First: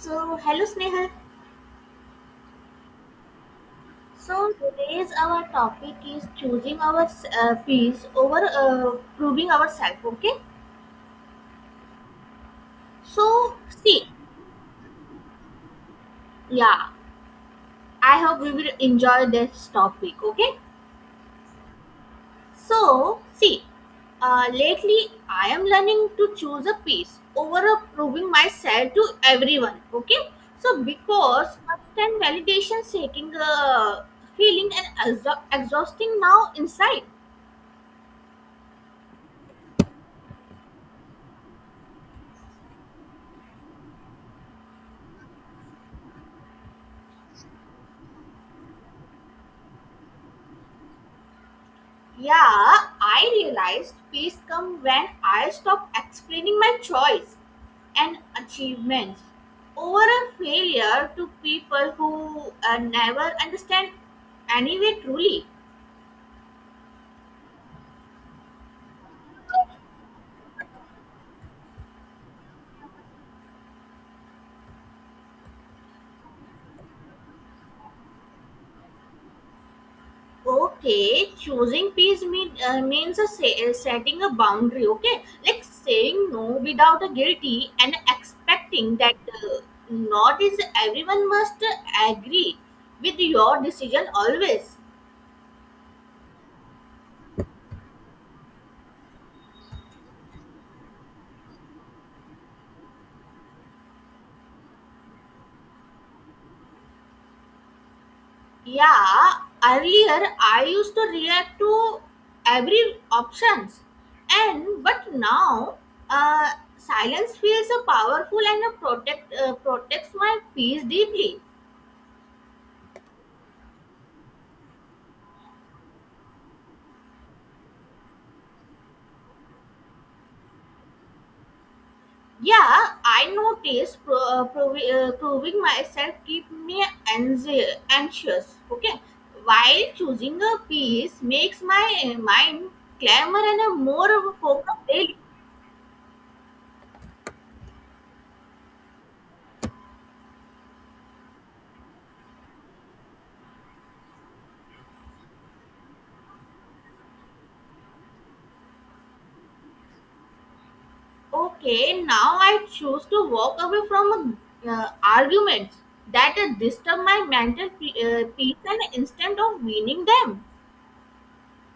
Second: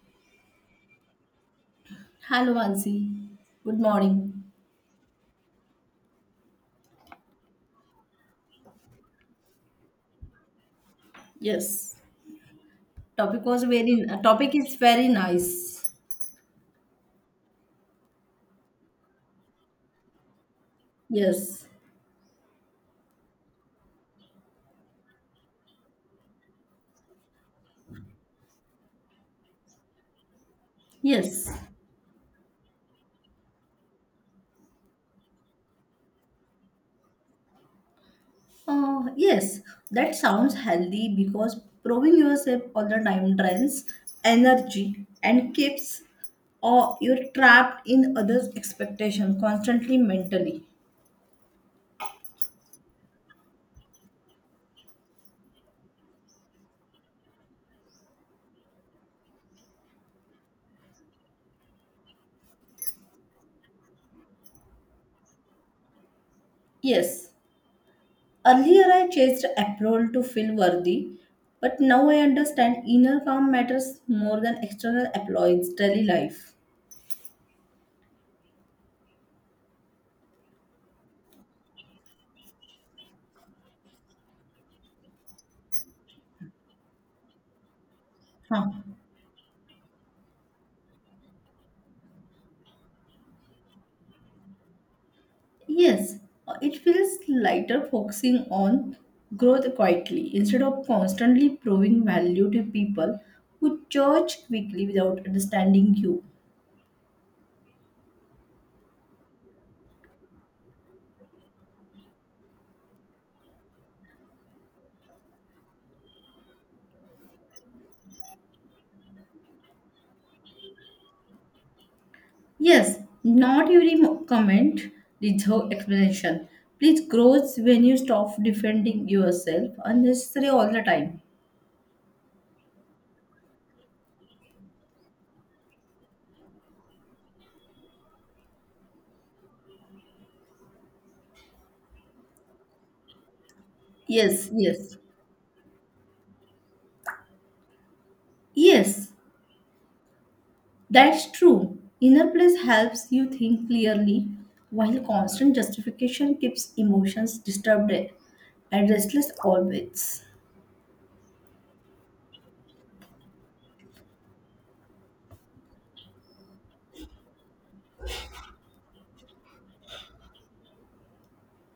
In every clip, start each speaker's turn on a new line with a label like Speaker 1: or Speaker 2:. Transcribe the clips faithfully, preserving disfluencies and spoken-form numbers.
Speaker 1: So, hello Snehal.
Speaker 2: Hello, Mansi. Good morning.
Speaker 1: So, today's our topic is choosing our uh, peace over uh, proving ourselves. Okay.
Speaker 2: Yes, topic
Speaker 1: So,
Speaker 2: was very.
Speaker 1: see,
Speaker 2: uh, Topic is very nice.
Speaker 1: yeah, I hope we will enjoy this topic. Okay.
Speaker 2: Yes,
Speaker 1: So, see, uh, lately I am learning to choose a peace over a proving myself to everyone. Okay. So,
Speaker 2: yes,
Speaker 1: because constant validation seeking uh, feeling and exha- exhausting now inside.
Speaker 2: uh, yes. That sounds healthy because proving yourself all the time drains energy and keeps or you're trapped in others' expectation constantly mentally.
Speaker 1: Yeah, I realized peace comes when I stop explaining my choice and achievements over a failure to people who uh, never understand anyway truly.
Speaker 2: Yes, earlier I chased approval to feel worthy, but now I understand inner calm matters more than external applause daily life.
Speaker 1: Okay, choosing peace mean, uh, means a say, uh, setting a boundary, okay? Like saying no without a guilty and
Speaker 2: Huh.
Speaker 1: expecting that uh, not is everyone must agree with your decision always.
Speaker 2: Yes, uh, it feels lighter focusing on growth quietly instead of constantly proving value to people who judge quickly without understanding you.
Speaker 1: Yeah, earlier I used to react to every options and but now, uh, silence feels so powerful and uh, protect uh, protects my peace deeply.
Speaker 2: Yes, not every mo- comment deserves explanation. Please grows when you stop defending yourself unnecessarily all the time.
Speaker 1: Yeah, I notice pro, uh, provi- uh, proving myself keep me anxi- anxious, okay, while choosing a peace makes my uh, mind calmer and a more
Speaker 2: Yes,
Speaker 1: focused
Speaker 2: yes,
Speaker 1: daily.
Speaker 2: yes. That's true. Inner bliss helps you think clearly, while constant justification keeps emotions disturbed and restless always.
Speaker 1: Okay, now I choose to walk away from uh, arguments that uh, disturb my mental pe- uh, peace and instead of winning them.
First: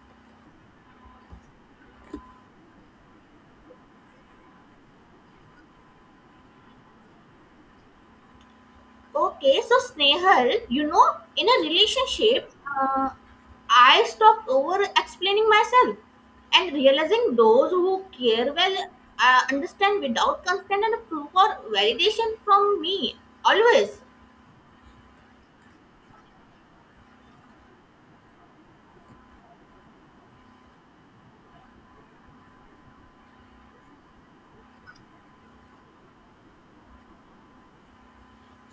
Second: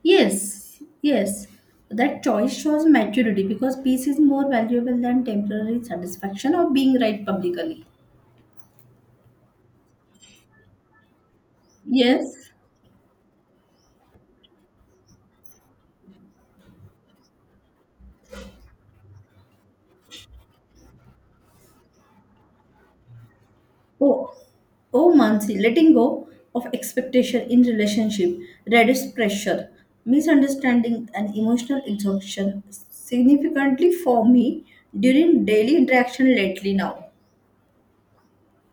Speaker 2: Yes, yes. That choice shows maturity because peace is more valuable than temporary satisfaction or being right publicly.
Speaker 1: Okay, so Snehal, you know, in a
Speaker 2: Yes.
Speaker 1: relationship, uh, I stopped over explaining myself and realizing those who care well uh, understand without constant and proof or validation from me always.
Speaker 2: Oh, oh, Mansi, letting go of expectation in relationship, reduce pressure, misunderstanding, and emotional exhaustion significantly for me during daily interaction lately now.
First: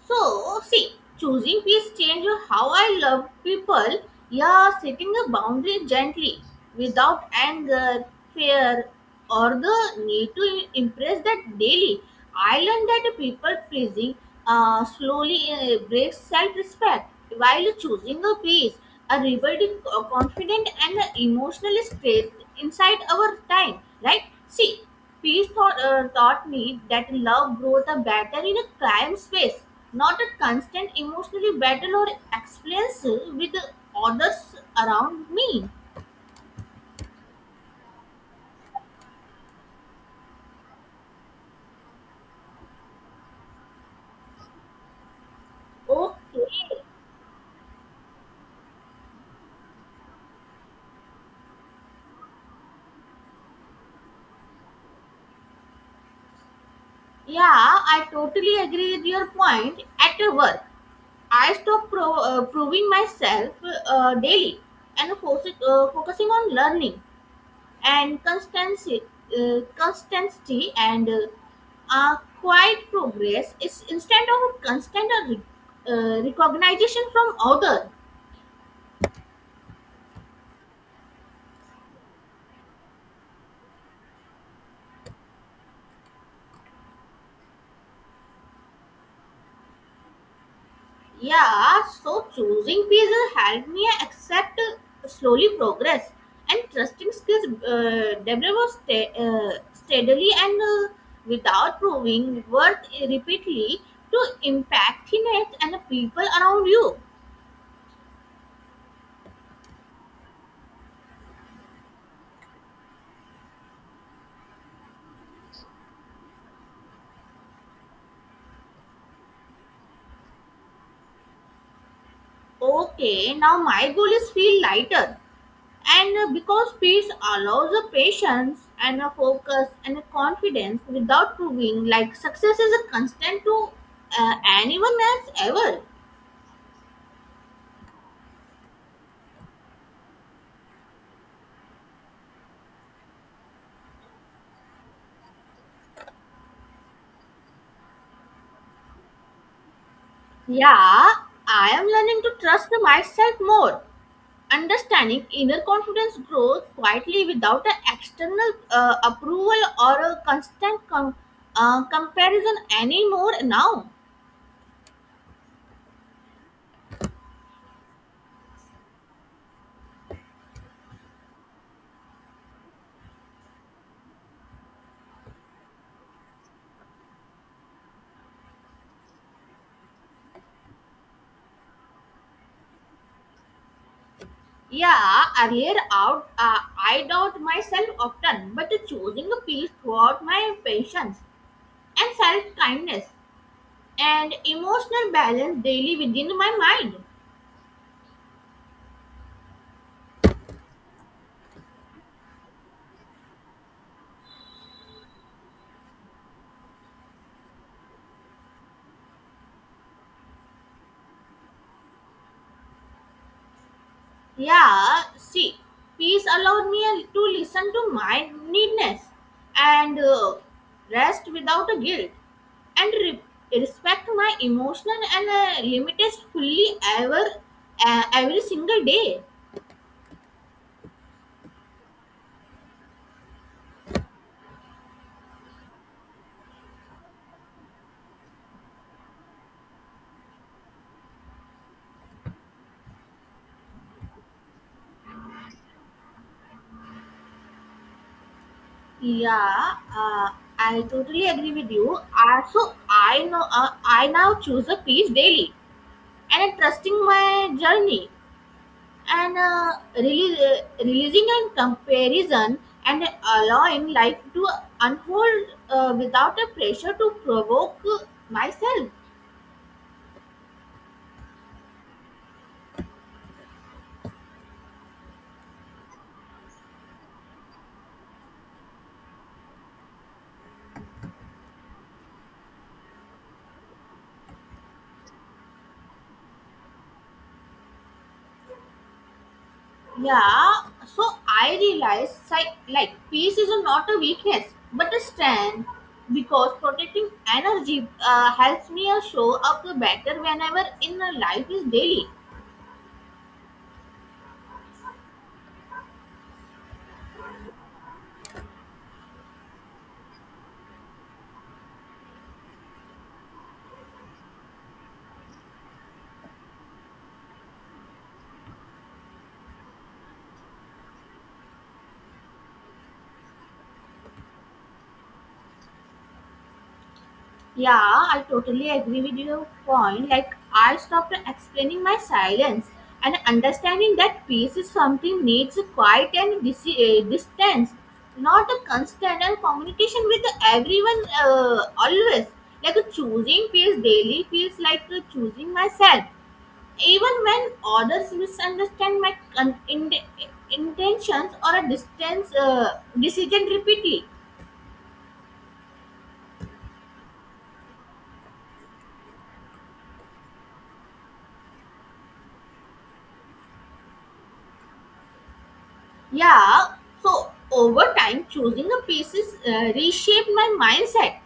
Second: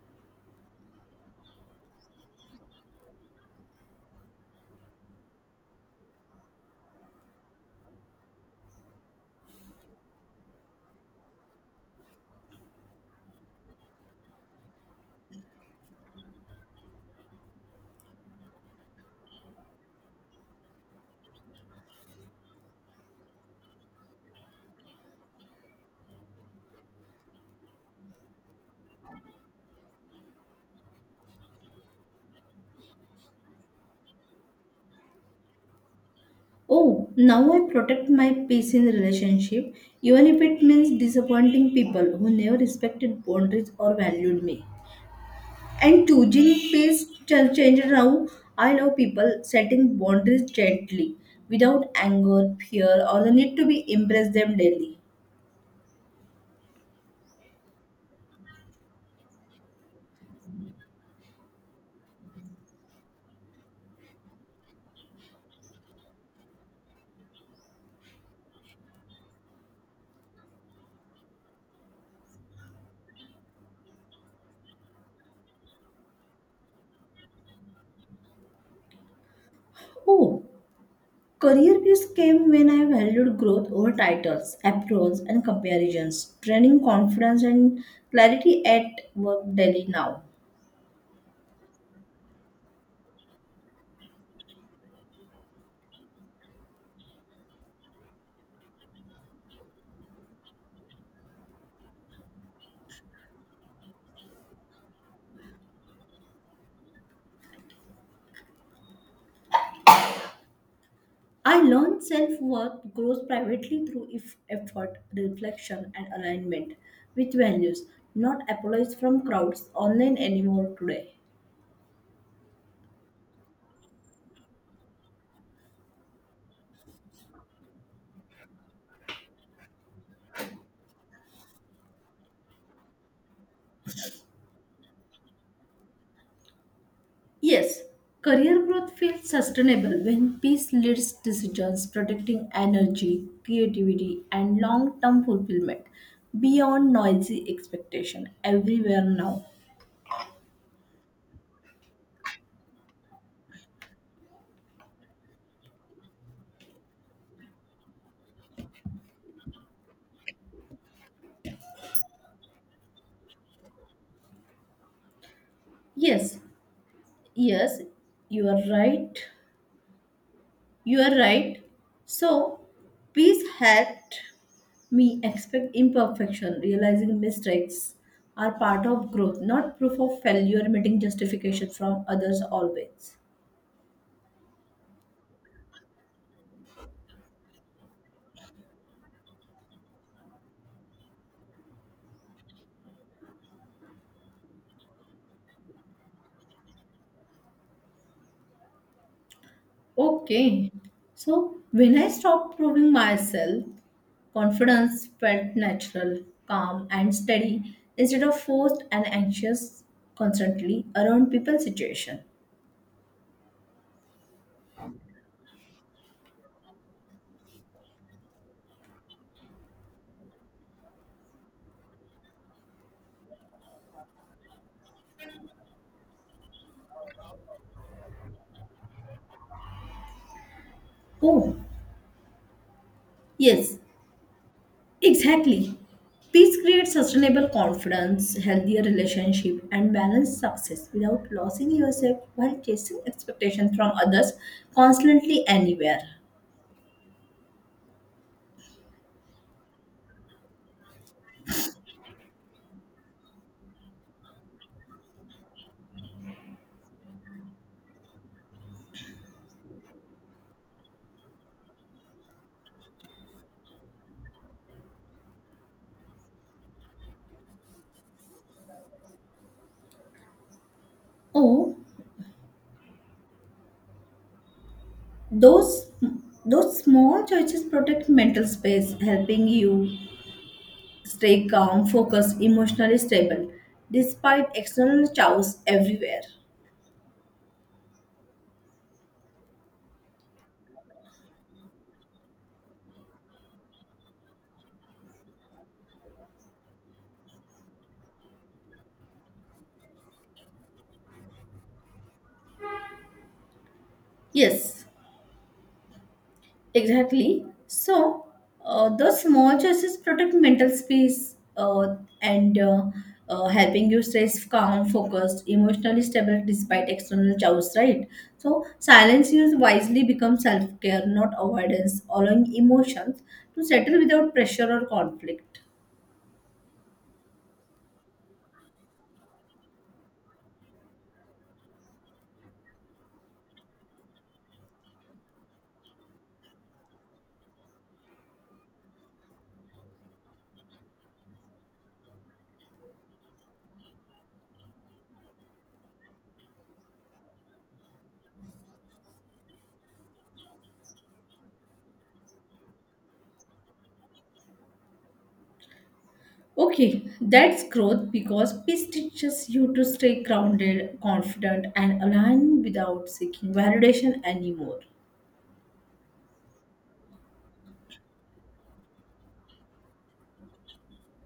Speaker 1: So, see, choosing peace change how I love people. Yeah, setting a boundary gently, without anger, fear, or the need to impress that daily. I learned that people pleasing uh, slowly uh, breaks self-respect, while choosing a peace, a rebuilding uh, confident and emotionally strength inside our time. Right? See, peace thought, uh, taught me that love grows the better in a calm space, not a constant emotional battle or experience with others around me.
Speaker 2: Oh, now I protect my peace in relationship, even if it means disappointing people who never respected boundaries or valued me. And
Speaker 1: Okay.
Speaker 2: choosing pace ch- changes now. I love people setting boundaries gently, without anger, fear, or the need to be impress them daily.
Speaker 1: Yeah, I totally agree with your point. At work, I stop pro- uh, proving myself uh, daily and fo- uh, focusing on learning and constancy, uh, constancy and uh, a quiet progress is instead of constant uh, re- uh, recognition from other.
Speaker 2: Oh, career peace came when I valued growth over titles, applause, and comparisons, training confidence and clarity at work daily now.
Speaker 1: Yeah, so choosing peace helped me accept uh, slowly progress and trusting skills uh, develop sta- uh, steadily and uh, without proving worth repeatedly to impact it and the people around you.
Speaker 2: I learned self worth grows privately through if effort, reflection, and alignment with values, not applause from crowds online anymore today.
Speaker 1: Okay, now my goal is feel lighter. And uh, because peace allows a patience and a focus and a confidence without proving like success is a constant to uh, anyone else ever.
Speaker 2: Yes, career growth feels sustainable when peace leads decisions protecting energy, creativity, and long term fulfillment beyond noisy expectation everywhere now.
Speaker 1: Yeah, I am learning to trust myself more. Understanding inner confidence grows quietly without an external uh, approval or a constant com- uh, comparison anymore now.
Speaker 2: Yes, yes, you are right. You are right. So, peace helped me expect imperfection, realizing mistakes are part of growth, not proof of failure, meeting justification from others always.
Speaker 1: Yeah, earlier out, uh, I doubt myself often, but choosing a peace throughout my patience and self kindness and emotional balance daily within my mind.
Speaker 2: Okay. So when I stopped proving myself, confidence felt natural, calm, and steady instead of forced and anxious constantly around people's situation.
Speaker 1: Yeah, see, peace allowed me to listen to my needness and uh, rest without a guilt and re- respect my emotional and uh, limitations fully ever uh, every single day.
Speaker 2: Oh, yes, exactly. Peace creates sustainable confidence, healthier relationship, and balanced success without losing yourself while chasing expectations from others constantly anywhere.
Speaker 1: Yeah, uh, I totally agree with you. Also, I know uh, I now choose a peace daily, and I'm trusting my journey and uh, release, uh, releasing and comparison and allowing life to unfold uh, without a pressure to provoke myself.
Speaker 2: Oh, Those those small choices protect mental space, helping you stay calm, focused, emotionally stable, despite external chaos everywhere.
Speaker 1: Yeah, so I realize like, like peace is not a weakness but a strength because protecting energy uh, helps me uh, show up better whenever in a life is daily.
Speaker 2: Yes, exactly. So, uh, those small choices protect mental space uh, and uh, uh, helping you stay calm, focused, emotionally stable despite external chaos, right? So, silence used wisely becomes self care, not avoidance, allowing emotions to settle without pressure or conflict.
Speaker 1: Yeah, I totally agree with your point. Like, I stopped explaining my silence and understanding that peace is something needs a quiet and dis- uh, distance, not a constant and communication with everyone uh, always. Like, choosing peace daily feels like uh, choosing myself. Even when others misunderstand my con- in- intentions or a distance uh, decision repeatedly.
Speaker 2: Okay, that's growth because peace teaches you to stay grounded, confident, and aligned without seeking validation anymore.
Speaker 1: Yeah, so over time, choosing the pieces uh, reshaped my mindset,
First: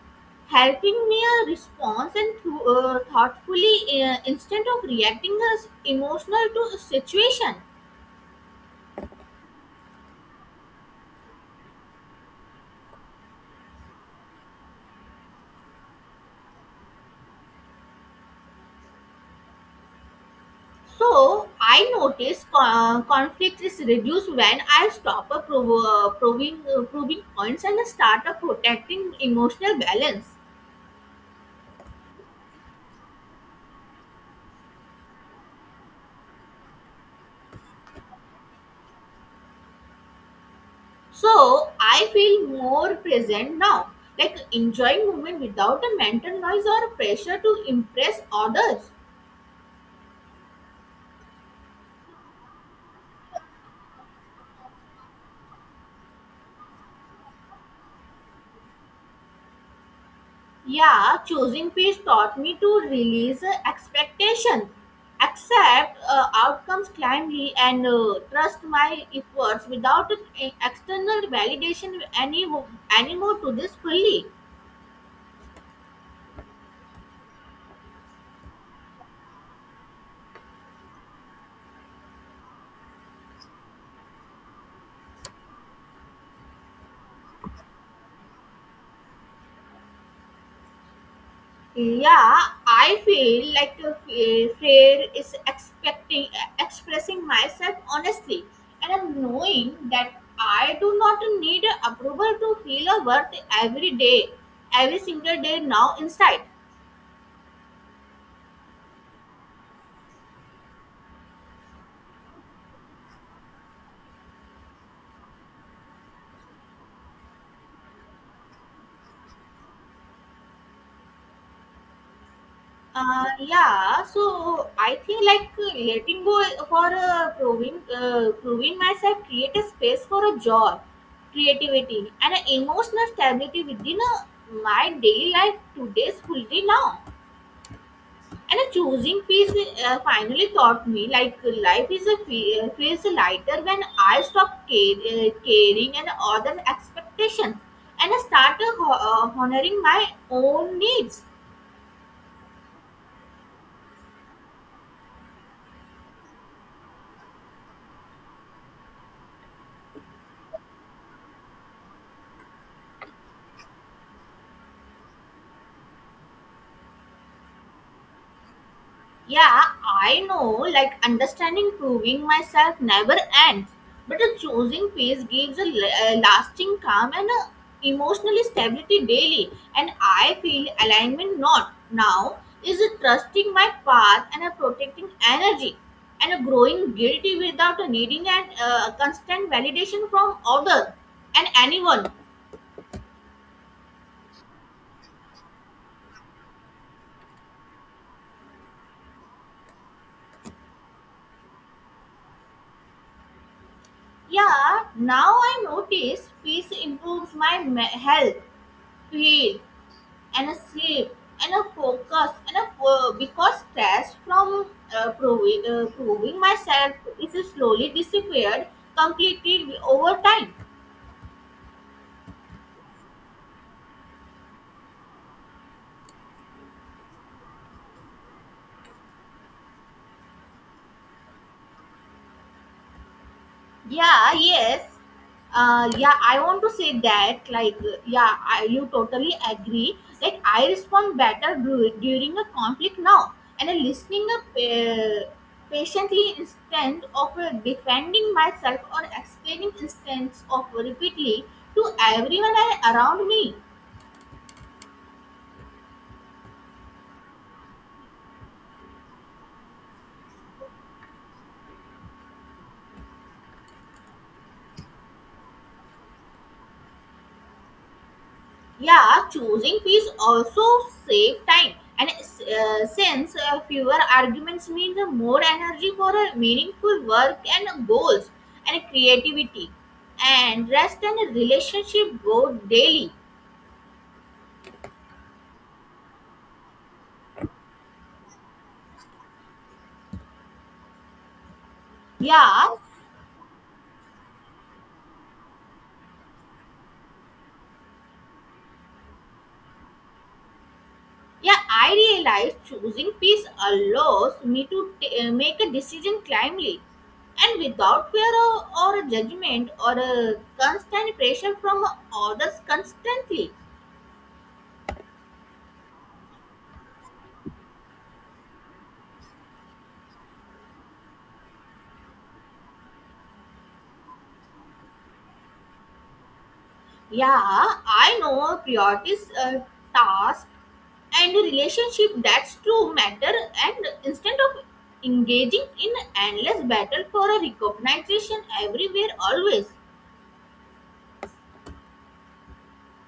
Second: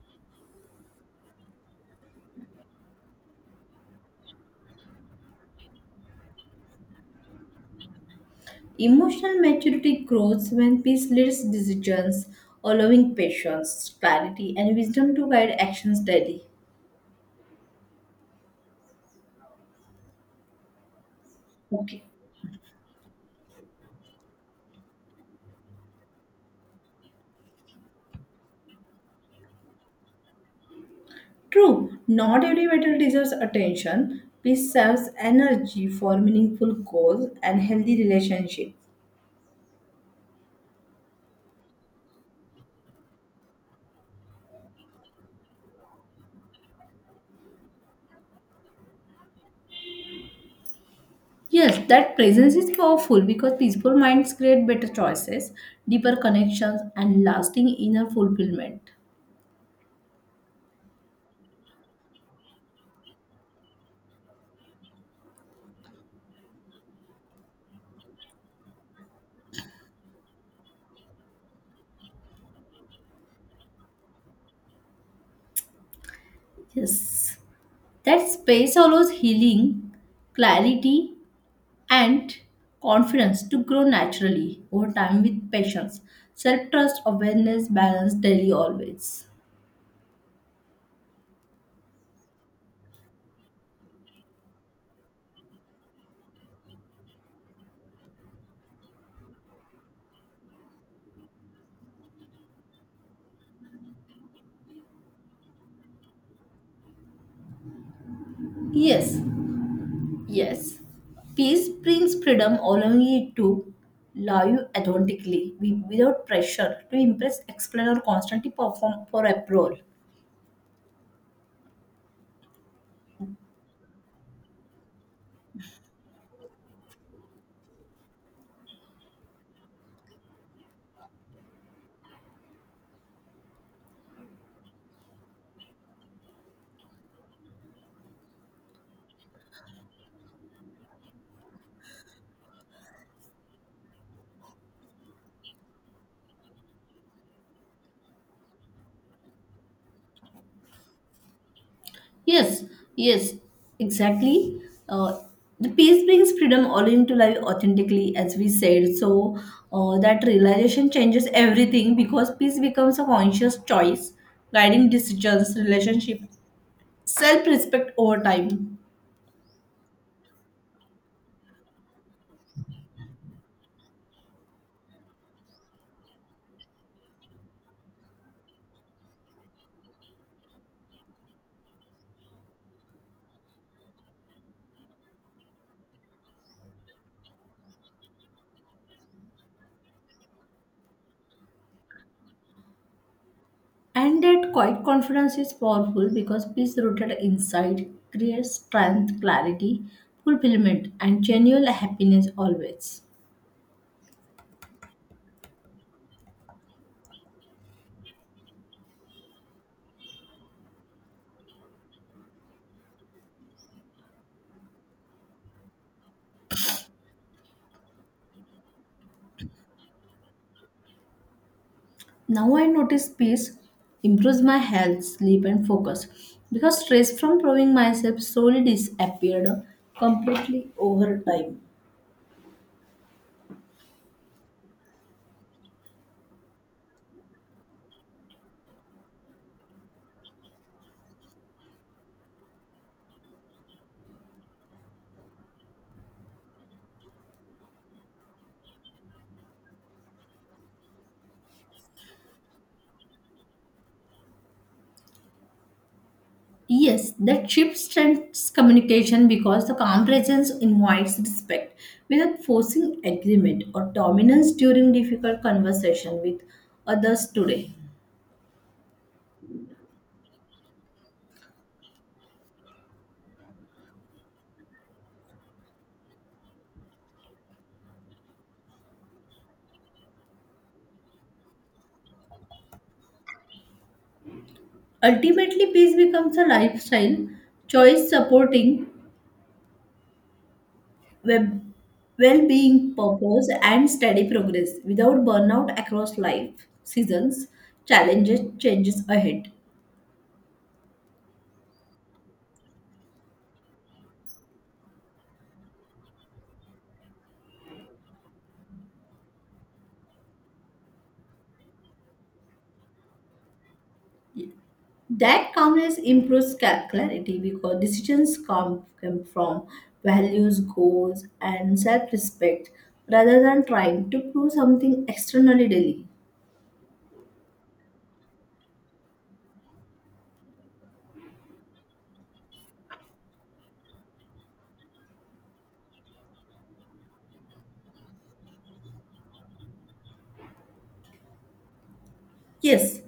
Speaker 1: helping me a response and thro- uh, thoughtfully uh, instead of reacting as emotional to a situation.
Speaker 2: Emotional maturity grows when peace leads decisions, allowing patience, clarity, and wisdom to guide actions daily.
Speaker 1: So I
Speaker 2: Okay.
Speaker 1: noticed uh, conflict is reduced when I stop uh, prov- uh, proving uh, proving points and start uh, protecting emotional balance.
Speaker 2: True, not every battle deserves attention. Peace serves energy for meaningful goals and healthy relationships.
Speaker 1: So I feel more present now, like enjoying movement without a mental noise or pressure to impress others.
Speaker 2: Yes, that presence is powerful because peaceful minds create better choices, deeper connections, and lasting inner fulfillment.
Speaker 1: Yeah, choosing peace taught me to release uh, expectations, accept uh, outcomes calmly, and uh, trust my efforts without uh, external validation any anymore to this fully.
Speaker 2: Yes, that space allows healing, clarity, and confidence to grow naturally over time with patience, self trust, awareness, balance, daily, always.
Speaker 1: Yeah, I feel like a fa- fair is expecting expressing myself honestly, and I'm knowing that I do not need approval to feel a worth every day, every single day now inside.
Speaker 2: Yes, yes. Peace brings freedom, allowing you to love you authentically wi- without pressure to impress, explain, or constantly perform for approval.
Speaker 1: Uh, yeah, so I think like uh, letting go for uh, proving uh, proving myself create a space for a joy, creativity, and an emotional stability within uh, my daily life today's fully now. And a choosing peace uh, finally taught me like life is a fe- uh, feels lighter when I stop care, uh, caring and other expectations and I start uh, ho- uh, honoring my own needs.
Speaker 2: Yes, yes, exactly. Uh, the peace brings freedom all into life authentically, as we said. So uh, that realization changes everything because peace becomes a conscious choice, guiding decisions, relationship, self-respect over time.
Speaker 1: Yeah, I know, like understanding proving myself never ends, but a choosing peace gives a, la- a lasting calm and a emotional stability daily. And I feel alignment not now is a trusting my path and a protecting energy and a growing guilty without a needing and uh, constant validation from others and anyone.
Speaker 2: And that quiet confidence is powerful because peace rooted inside creates strength, clarity, fulfillment, and genuine happiness always.
Speaker 1: Yeah, now I notice peace improves my me- health, feel, and a sleep and a focus and a fo- because stress from uh, proving, uh, proving myself is slowly disappeared completely over time.
Speaker 2: Now I notice peace improves my health, sleep, and focus because stress from proving myself slowly disappeared completely over time.
Speaker 1: Yeah, yes, uh yeah I want to say that like, yeah, I, you totally agree like I respond better du- during a conflict now and I'm listening up uh, patiently instead of uh, defending myself or explaining instance of repeatedly to everyone a- around me.
Speaker 2: Yes, that shift strengthens communication because the calm presence invites respect without forcing agreement or dominance during difficult conversation with others today.
Speaker 1: Yeah, choosing peace also save time, and uh, since uh, fewer arguments means more energy for uh, meaningful work and goals and creativity, and rest and relationship grow daily.
Speaker 2: Ultimately, peace becomes a lifestyle choice supporting web
Speaker 1: Yeah,
Speaker 2: well-being purpose and steady progress without burnout across life seasons challenges changes ahead.
Speaker 1: yeah, I realize choosing peace allows me to t- uh, make a decision calmly and without fear or, or judgment or uh, constant pressure from others constantly.
Speaker 2: That calmness improves ca- clarity because decisions come, come from values goals and self-respect rather than trying to prove something externally daily.
Speaker 1: Yeah, I know priorities, uh, task, and relationship that's true matter. And instead of engaging in endless battle for a recognition everywhere, always.
Speaker 2: Yes.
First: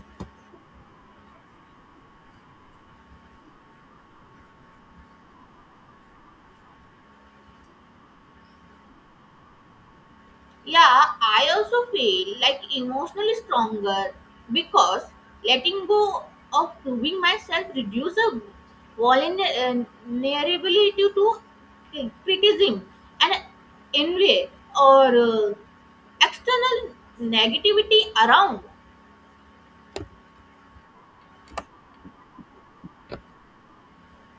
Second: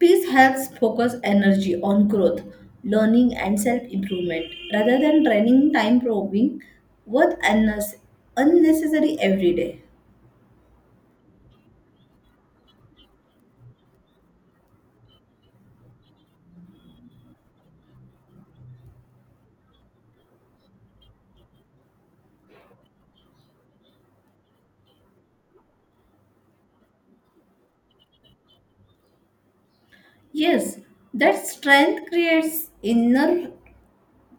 Speaker 2: Peace helps focus energy on growth, learning, and self improvement rather than draining time probing what unnes- unnecessary every day.
Speaker 1: Yeah, I also feel like emotionally stronger because letting go of proving myself reduces a vulnerability to criticism and envy or uh, external negativity around.
Speaker 2: Yes, that strength creates inner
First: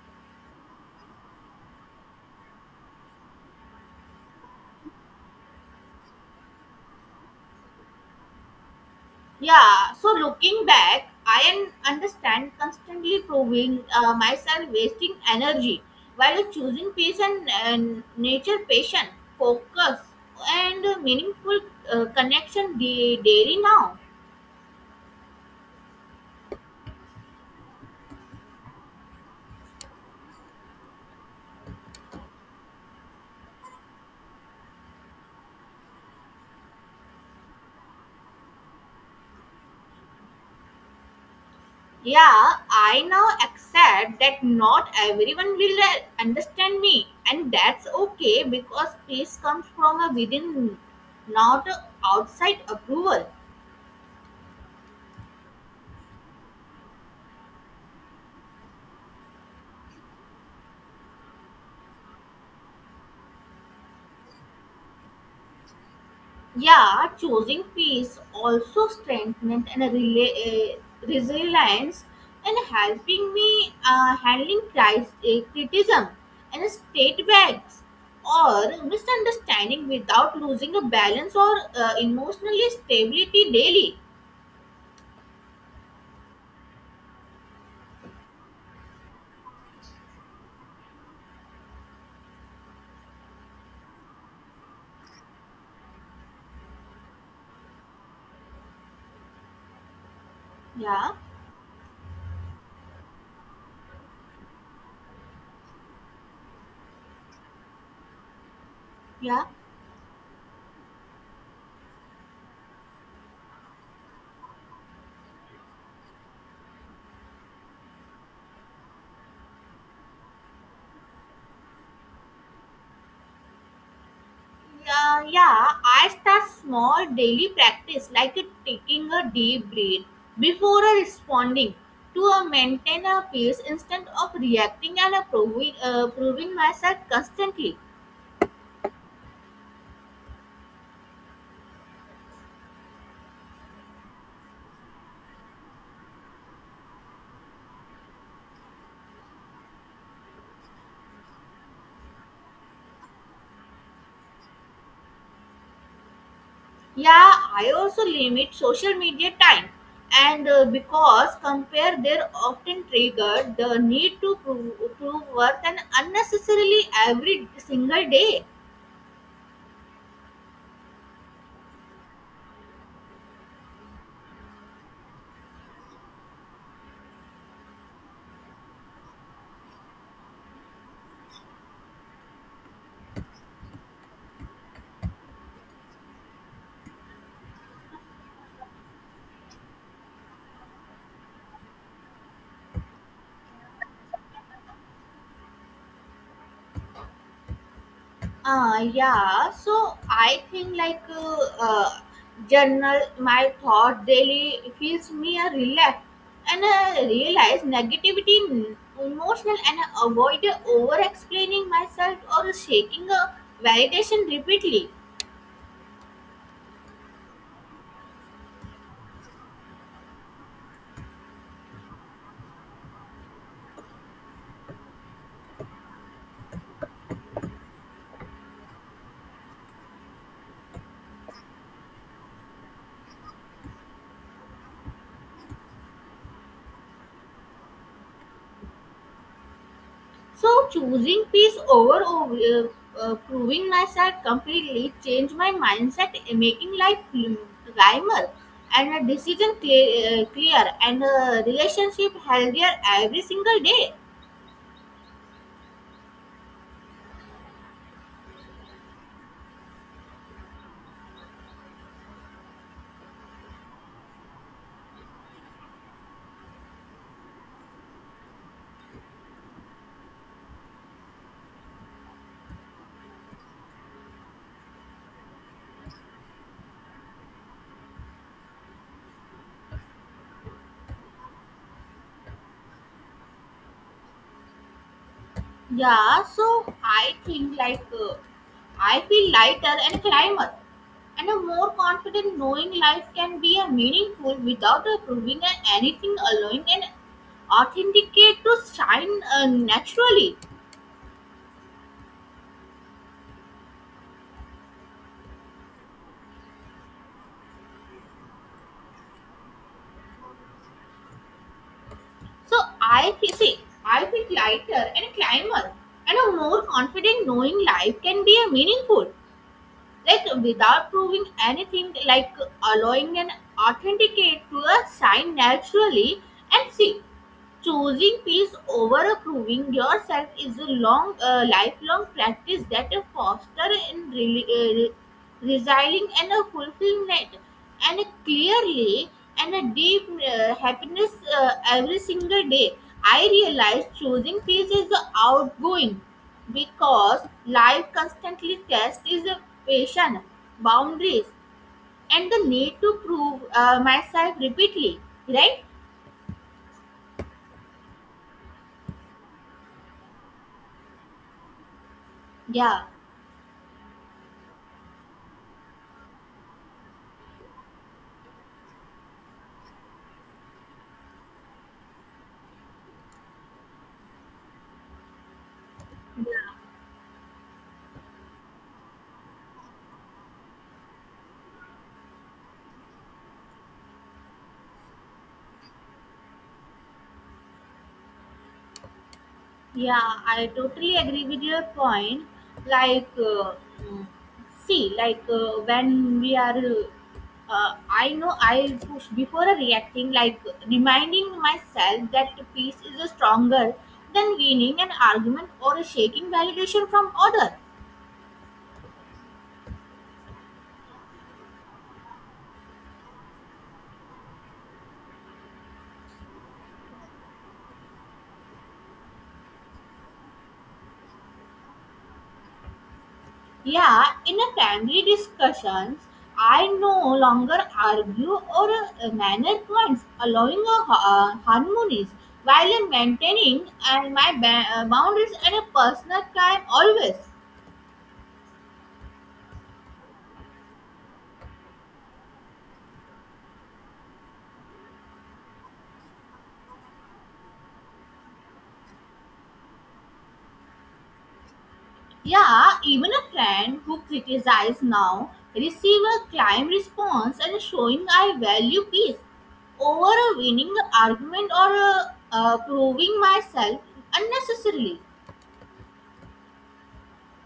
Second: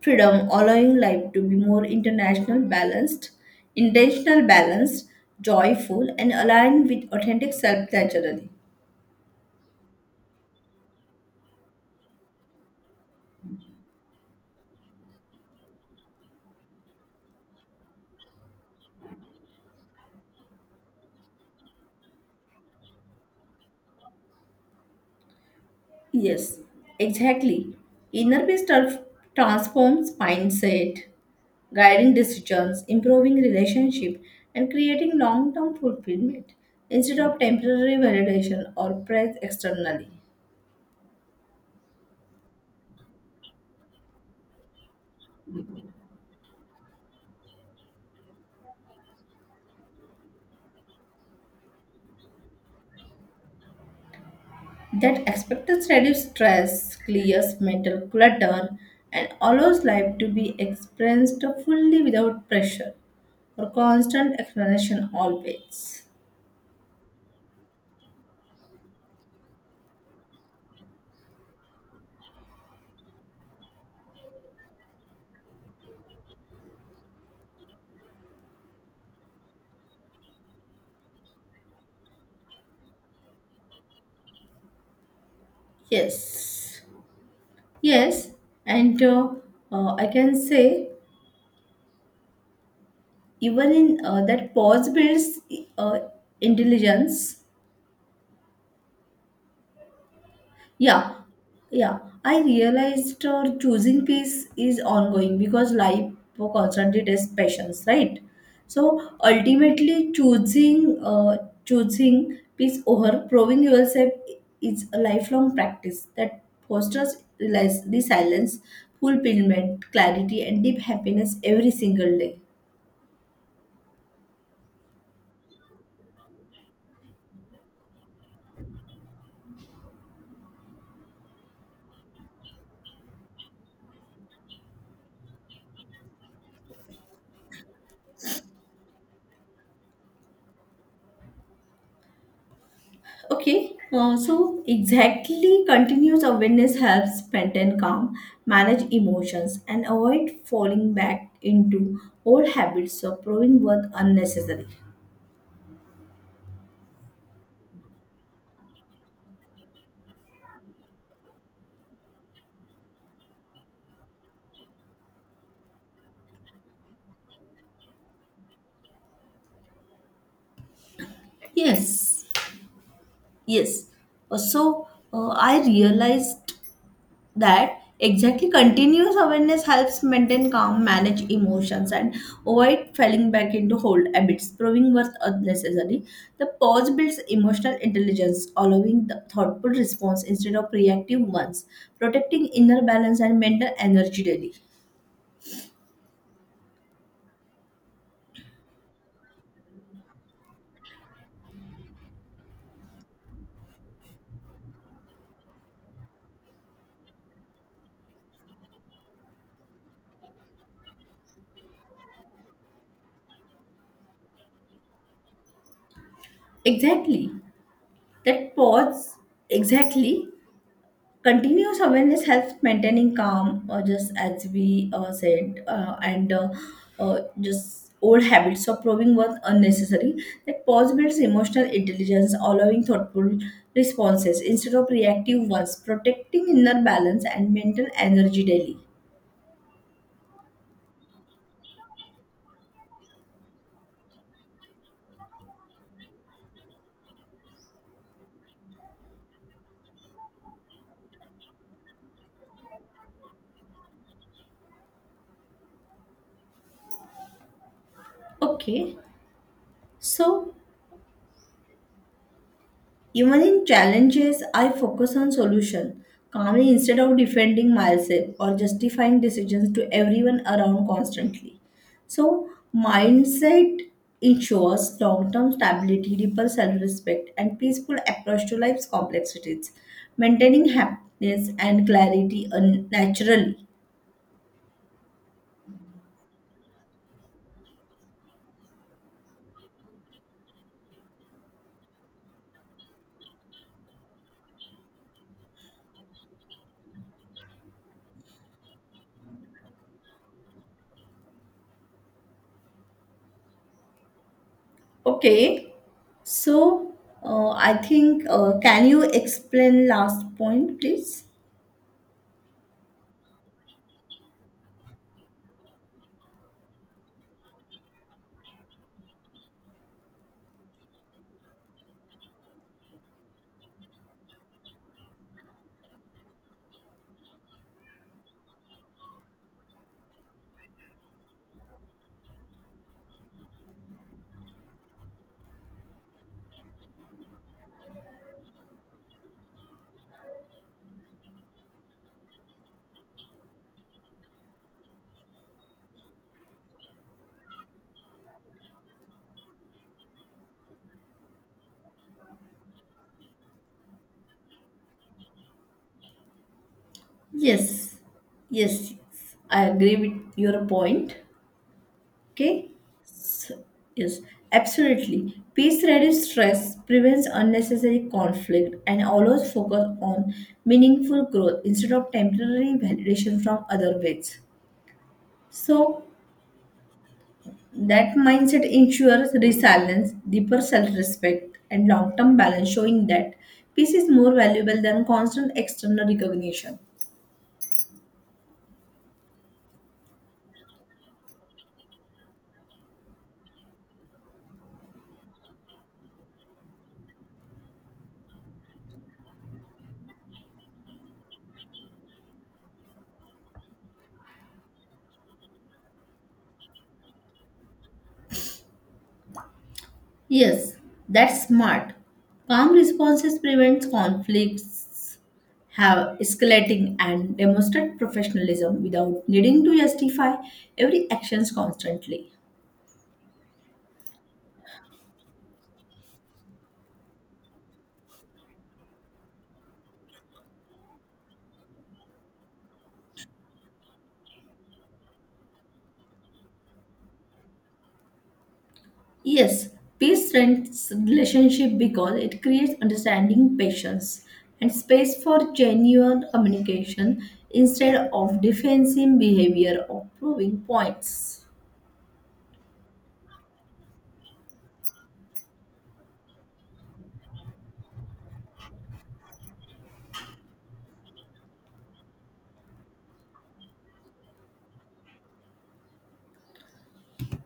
Speaker 2: freedom, allowing life to be more international, balanced, intentional, balanced, joyful, and aligned with authentic self naturally.
Speaker 1: Yeah, so looking back, I un- understand constantly proving uh, myself, wasting energy while choosing peace and, and nature, passion, focus, and meaningful uh, connection da- daily now.
Speaker 2: Yes, exactly. Inner peace tra- transforms mindset, guiding decisions, improving relationship, and creating long-term fulfillment instead of temporary validation or praise externally.
Speaker 1: Yeah, I now accept that not everyone will uh, understand me, and that's okay because peace comes from uh, within, not uh, outside approval.
Speaker 2: That acceptance reduces stress, clears mental clutter, and allows life to be experienced fully without pressure or constant explanation always.
Speaker 1: Yeah, choosing peace also strengthened and rela- uh, resilience and helping me uh, handling cris- uh, criticism and state bags or misunderstanding without losing a balance or uh, emotional stability daily.
Speaker 2: Yes. Yes, and uh, uh, I can say even in uh, that pause builds uh, intelligence.
Speaker 1: Yeah,
Speaker 2: Yeah, yeah. I realized uh, choosing peace is ongoing because life constantly tests patience, right? So
Speaker 1: yeah.
Speaker 2: ultimately, choosing uh, choosing peace over proving yourself is a lifelong practice that fosters res- resilience, fulfillment, clarity, and deep happiness every single day.
Speaker 1: Yeah, yeah, I start small daily practice like a taking a deep breath before a responding to a maintain a peace instead of reacting and a proving, uh, proving myself constantly.
Speaker 2: Okay, uh, so exactly continuous awareness helps maintain calm, manage emotions, and avoid falling back into old habits of proving worth unnecessary.
Speaker 1: Yeah, I also limit social media time and uh, because compare they're often triggered the need to prove, prove worth and unnecessarily every single day.
Speaker 2: Yes. Yes, uh, so uh, I realized that exactly continuous awareness helps maintain calm manage emotions and avoid falling back into old habits proving worth unnecessary. The pause builds emotional intelligence allowing the thoughtful response instead of reactive ones protecting inner balance and mental energy daily.
Speaker 1: uh yeah so I think like uh, uh journal my thought daily feels me a relax and I realize negativity n- emotional and I avoid over explaining myself or shaking a validation repeatedly.
Speaker 2: Exactly, that pause, exactly continuous awareness helps maintaining calm or just as we uh, said uh, and uh, uh, just old habits of proving was unnecessary. That pause builds emotional intelligence allowing thoughtful responses instead of reactive ones protecting inner balance and mental energy daily.
Speaker 1: So choosing peace over uh, uh, proving myself completely changed my mindset, uh, making life calmer and a decision clear, uh, clear and a relationship healthier every single day.
Speaker 2: Okay, so even in challenges, I focus on solution calmly instead of defending myself or justifying decisions to everyone around constantly. So, mindset ensures long-term stability, deeper self-respect, and peaceful approach to life's complexities, maintaining happiness and clarity un- naturally.
Speaker 1: Yeah, so I think like uh, I feel lighter and climber and a more confident knowing life can be a meaningful without a proving a- anything allowing and authenticate to shine uh, naturally.
Speaker 2: Okay, so uh, I think uh, can you explain last point, please?
Speaker 1: So I feel, see, I feel lighter and climber and a more confident knowing life can be a meaningful. Like without proving anything, like allowing an authenticate to a sign naturally. And see, choosing peace over proving yourself is a long, uh, lifelong practice that fosters in re- uh, re- resilient and a fulfillment and a clearly and a deep uh, happiness uh, every single day. I realize choosing peace is a outgoing because life constantly tests is a patient, boundaries, and the need to prove uh, myself repeatedly. Right?
Speaker 2: Yes, yes, yes. I agree with your point. Okay,
Speaker 1: Yeah.
Speaker 2: yes, absolutely. Peace reduces stress, prevents unnecessary conflict, and always focus on meaningful growth instead of temporary validation from other ways. So, that mindset ensures resilience, deeper self respect, and long term balance, showing that peace is more valuable than constant external recognition.
Speaker 1: Yeah, I totally agree with your point. Like, uh, mm, see, like uh, when we are, uh, uh, I know I push before reacting, like reminding myself that peace is stronger than winning an argument or a shaking validation from other.
Speaker 2: Yes, that's smart. Calm responses prevents conflicts, have escalating, and demonstrate professionalism without needing to justify every actions constantly.
Speaker 1: Yeah, in a family discussions, I no longer argue or uh, minor points, allowing a ha- uh, harmonies while maintaining and my ba- uh, boundaries and a personal time always.
Speaker 2: Yes, peace strengthens relationship because it creates understanding, patience, and space for genuine communication instead of defensive behavior or proving points.
Speaker 1: Yeah, even a friend who criticizes now receive a kind response and showing I value peace over a winning argument or uh, uh, proving myself unnecessarily.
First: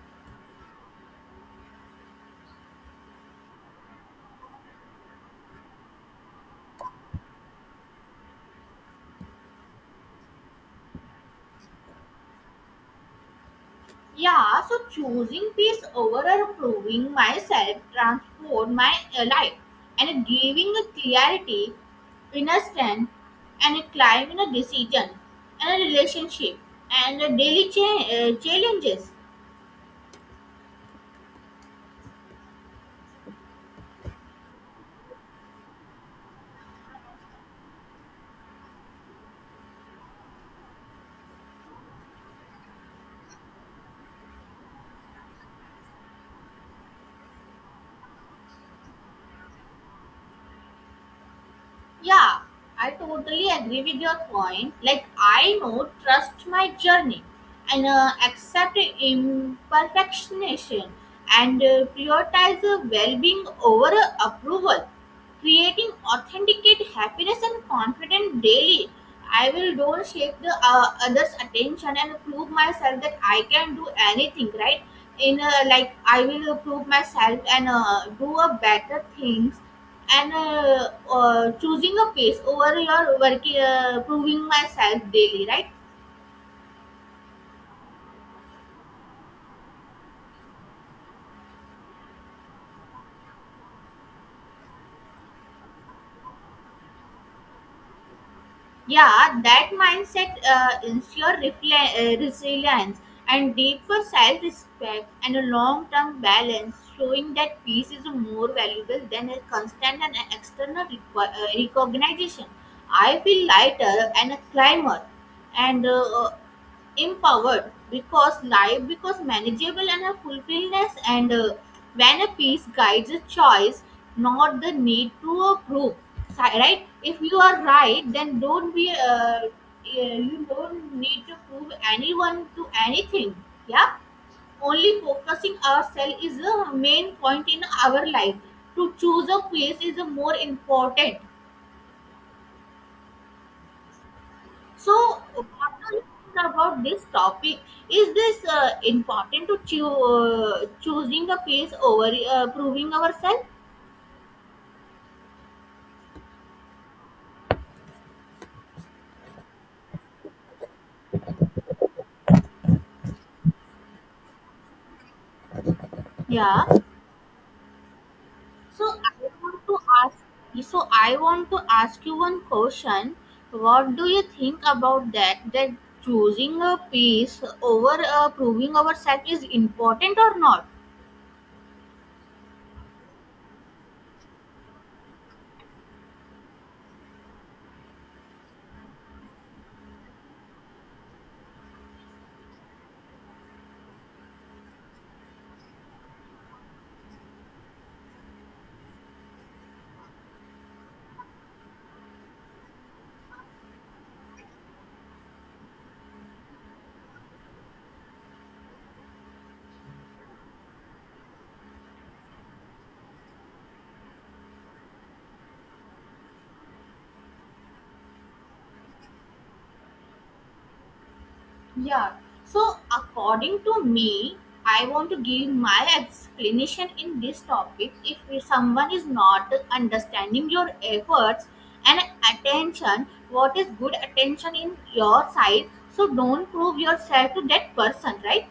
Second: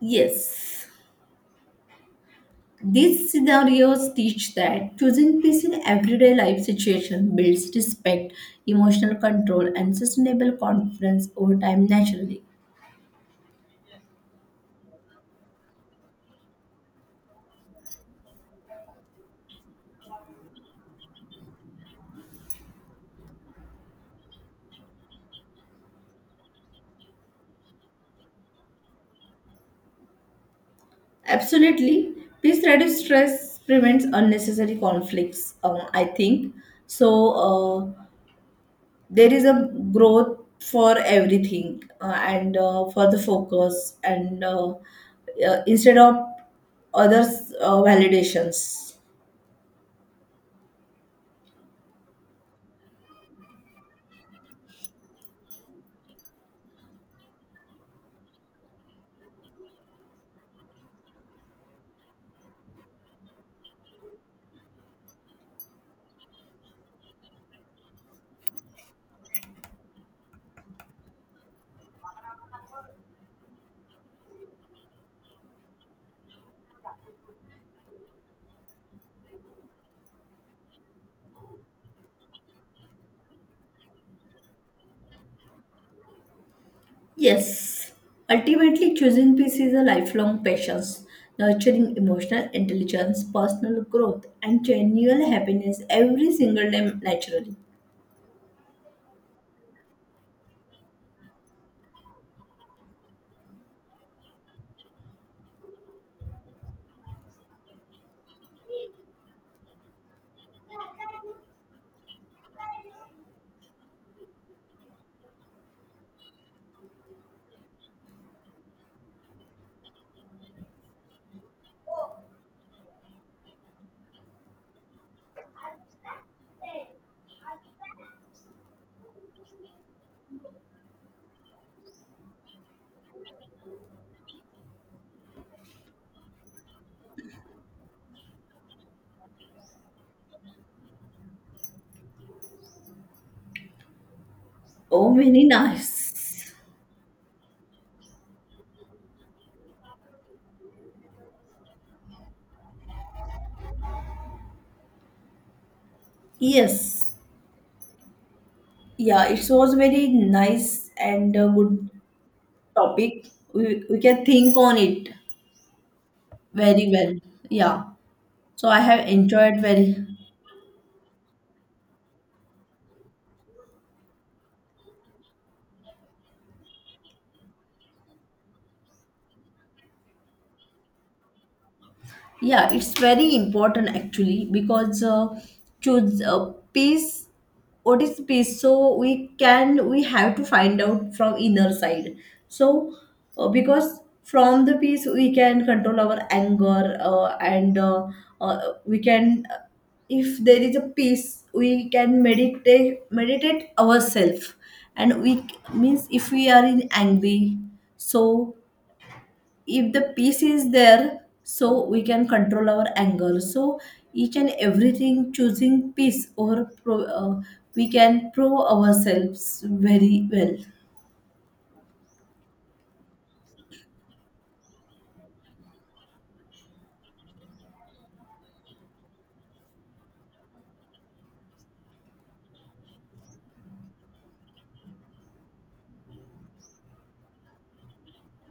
Speaker 2: Yes. These scenarios teach that choosing peace in everyday life situation builds respect, emotional control, and sustainable confidence over time naturally.
Speaker 1: Yeah, so choosing peace over improving myself, transform my uh, life, and giving a clarity, inner strength, and a climb in a decision, and a relationship, and a daily cha- uh, challenges.
Speaker 2: Absolutely, peace reduces stress, prevents unnecessary conflicts. Um, I think so. Uh, there is a growth for everything uh, and uh, for the focus and uh, uh, instead of others uh, validations.
Speaker 1: Yeah, I totally agree with your point. Like I know, trust my journey, and uh, accept imperfection, and uh, prioritize uh, well-being over uh, approval creating authenticate happiness and confidence daily. I will don't shake the uh, others attention and prove myself that I can do anything, right? In uh, like I will prove myself and uh, do a better things and uh, uh, choosing a pace over your working uh, proving myself daily, right?
Speaker 2: Yes, ultimately, choosing peace is a lifelong passion, nurturing emotional intelligence, personal growth, and genuine happiness every single day naturally.
Speaker 1: Yeah, that mindset uh, ensure refle- uh, resilience and deeper self-respect and a long-term balance, showing that peace is more valuable than a constant and external reco- uh, recognition. I feel lighter and a climber, and uh, empowered because life because manageable and a fulfillness and uh, when a peace guides a choice, not the need to approve. Si- right, if you are right then don't be uh, yeah, you don't need to prove anyone to anything. Yeah, only focusing ourselves is the main point in our life. To choose a peace is the more important. So,
Speaker 2: Oh, very
Speaker 1: what do you think
Speaker 2: nice.
Speaker 1: about this topic? Is this uh, important to choo- uh, choosing the pace over uh, proving ourselves?
Speaker 2: Yes, yeah, it was very nice and a good topic. We, we can think on it
Speaker 1: Yeah.
Speaker 2: very well. Yeah, so I
Speaker 1: So
Speaker 2: have
Speaker 1: I
Speaker 2: enjoyed
Speaker 1: want to
Speaker 2: very.
Speaker 1: ask. So I want to ask you one question. What do you think about that? That choosing a pace over uh, proving ourselves is important or not?
Speaker 2: Yeah, it's very important actually because uh, choose uh, peace. What is peace? So we can we have to find out from inner side. So uh, because from the peace we can control our anger uh, and uh, uh, we can uh, if there is a peace we can meditate meditate ourselves and we means if we are in angry so if the peace is there so we can control our anger so each and everything choosing peace over pro, uh, we can pro ourselves very well.
Speaker 1: Yeah. So, according to me, I want to give my explanation in this topic. If someone is not understanding your efforts and attention, what is good attention in your side? So, don't prove yourself to that person, right?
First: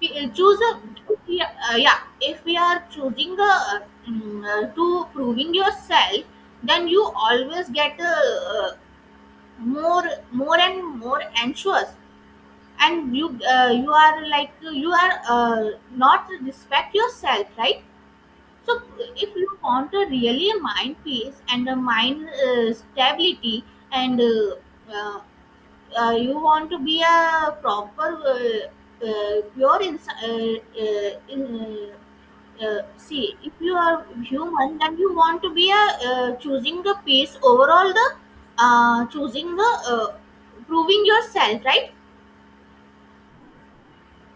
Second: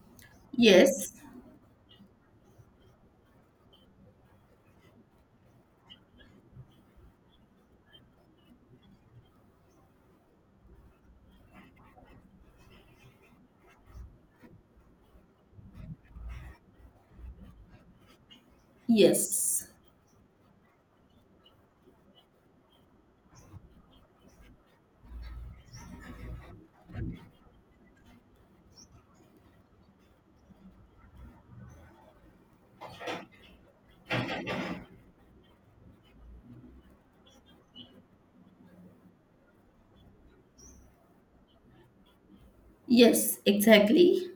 Speaker 1: We uh, choose a
Speaker 2: yes
Speaker 1: yeah, uh, yeah. If we are choosing a, uh, mm, uh, to proving yourself, then you always get uh, uh, more, more and more anxious and you uh, you are like you are uh, not respect yourself, right? So if you
Speaker 2: yes
Speaker 1: want a really mind peace and a mind uh, stability and uh, uh, uh, you want to be a proper uh, uh, pure ins- uh, uh, in, uh, uh, see if you are human then you want to be a uh, choosing the peace overall the uh, choosing the uh, proving yourself, right?
Speaker 2: yes exactly.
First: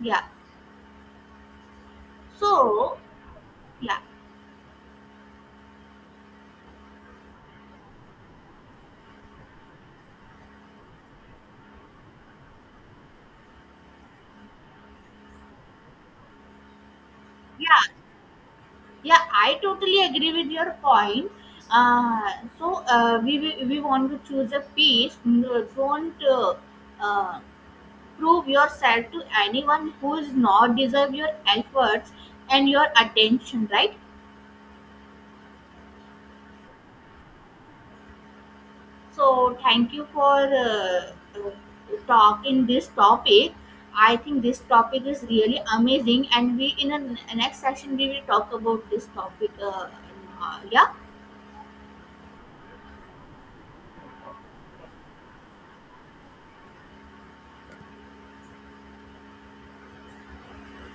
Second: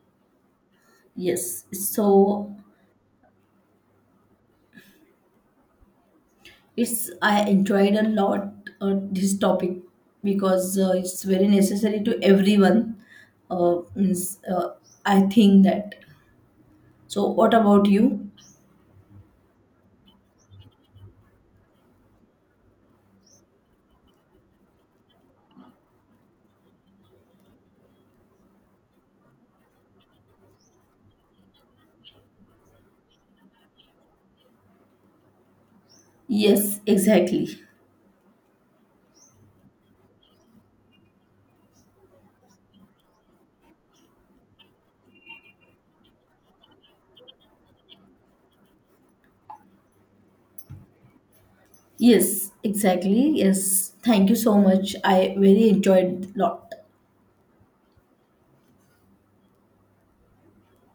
Speaker 1: Yeah.
Speaker 2: Yes, so
Speaker 1: So, yeah,
Speaker 2: it's I enjoyed a lot uh, this topic because uh, it's very necessary to everyone uh, means, uh, I think that. So what about
Speaker 1: yeah,
Speaker 2: you?
Speaker 1: yeah. I totally agree with your point. Uh, so uh, we, we we want to choose a peace. No, don't uh, uh, prove yourself to anyone who is not deserve your efforts and your attention. Right.
Speaker 2: Yes, exactly.
Speaker 1: So thank you for uh, uh, talking this topic. I think this topic is really amazing, and we in a, next session we will talk about this topic. Uh, uh, yeah.
Speaker 2: Yes, exactly. Yes. Thank you so much. I really enjoyed lot.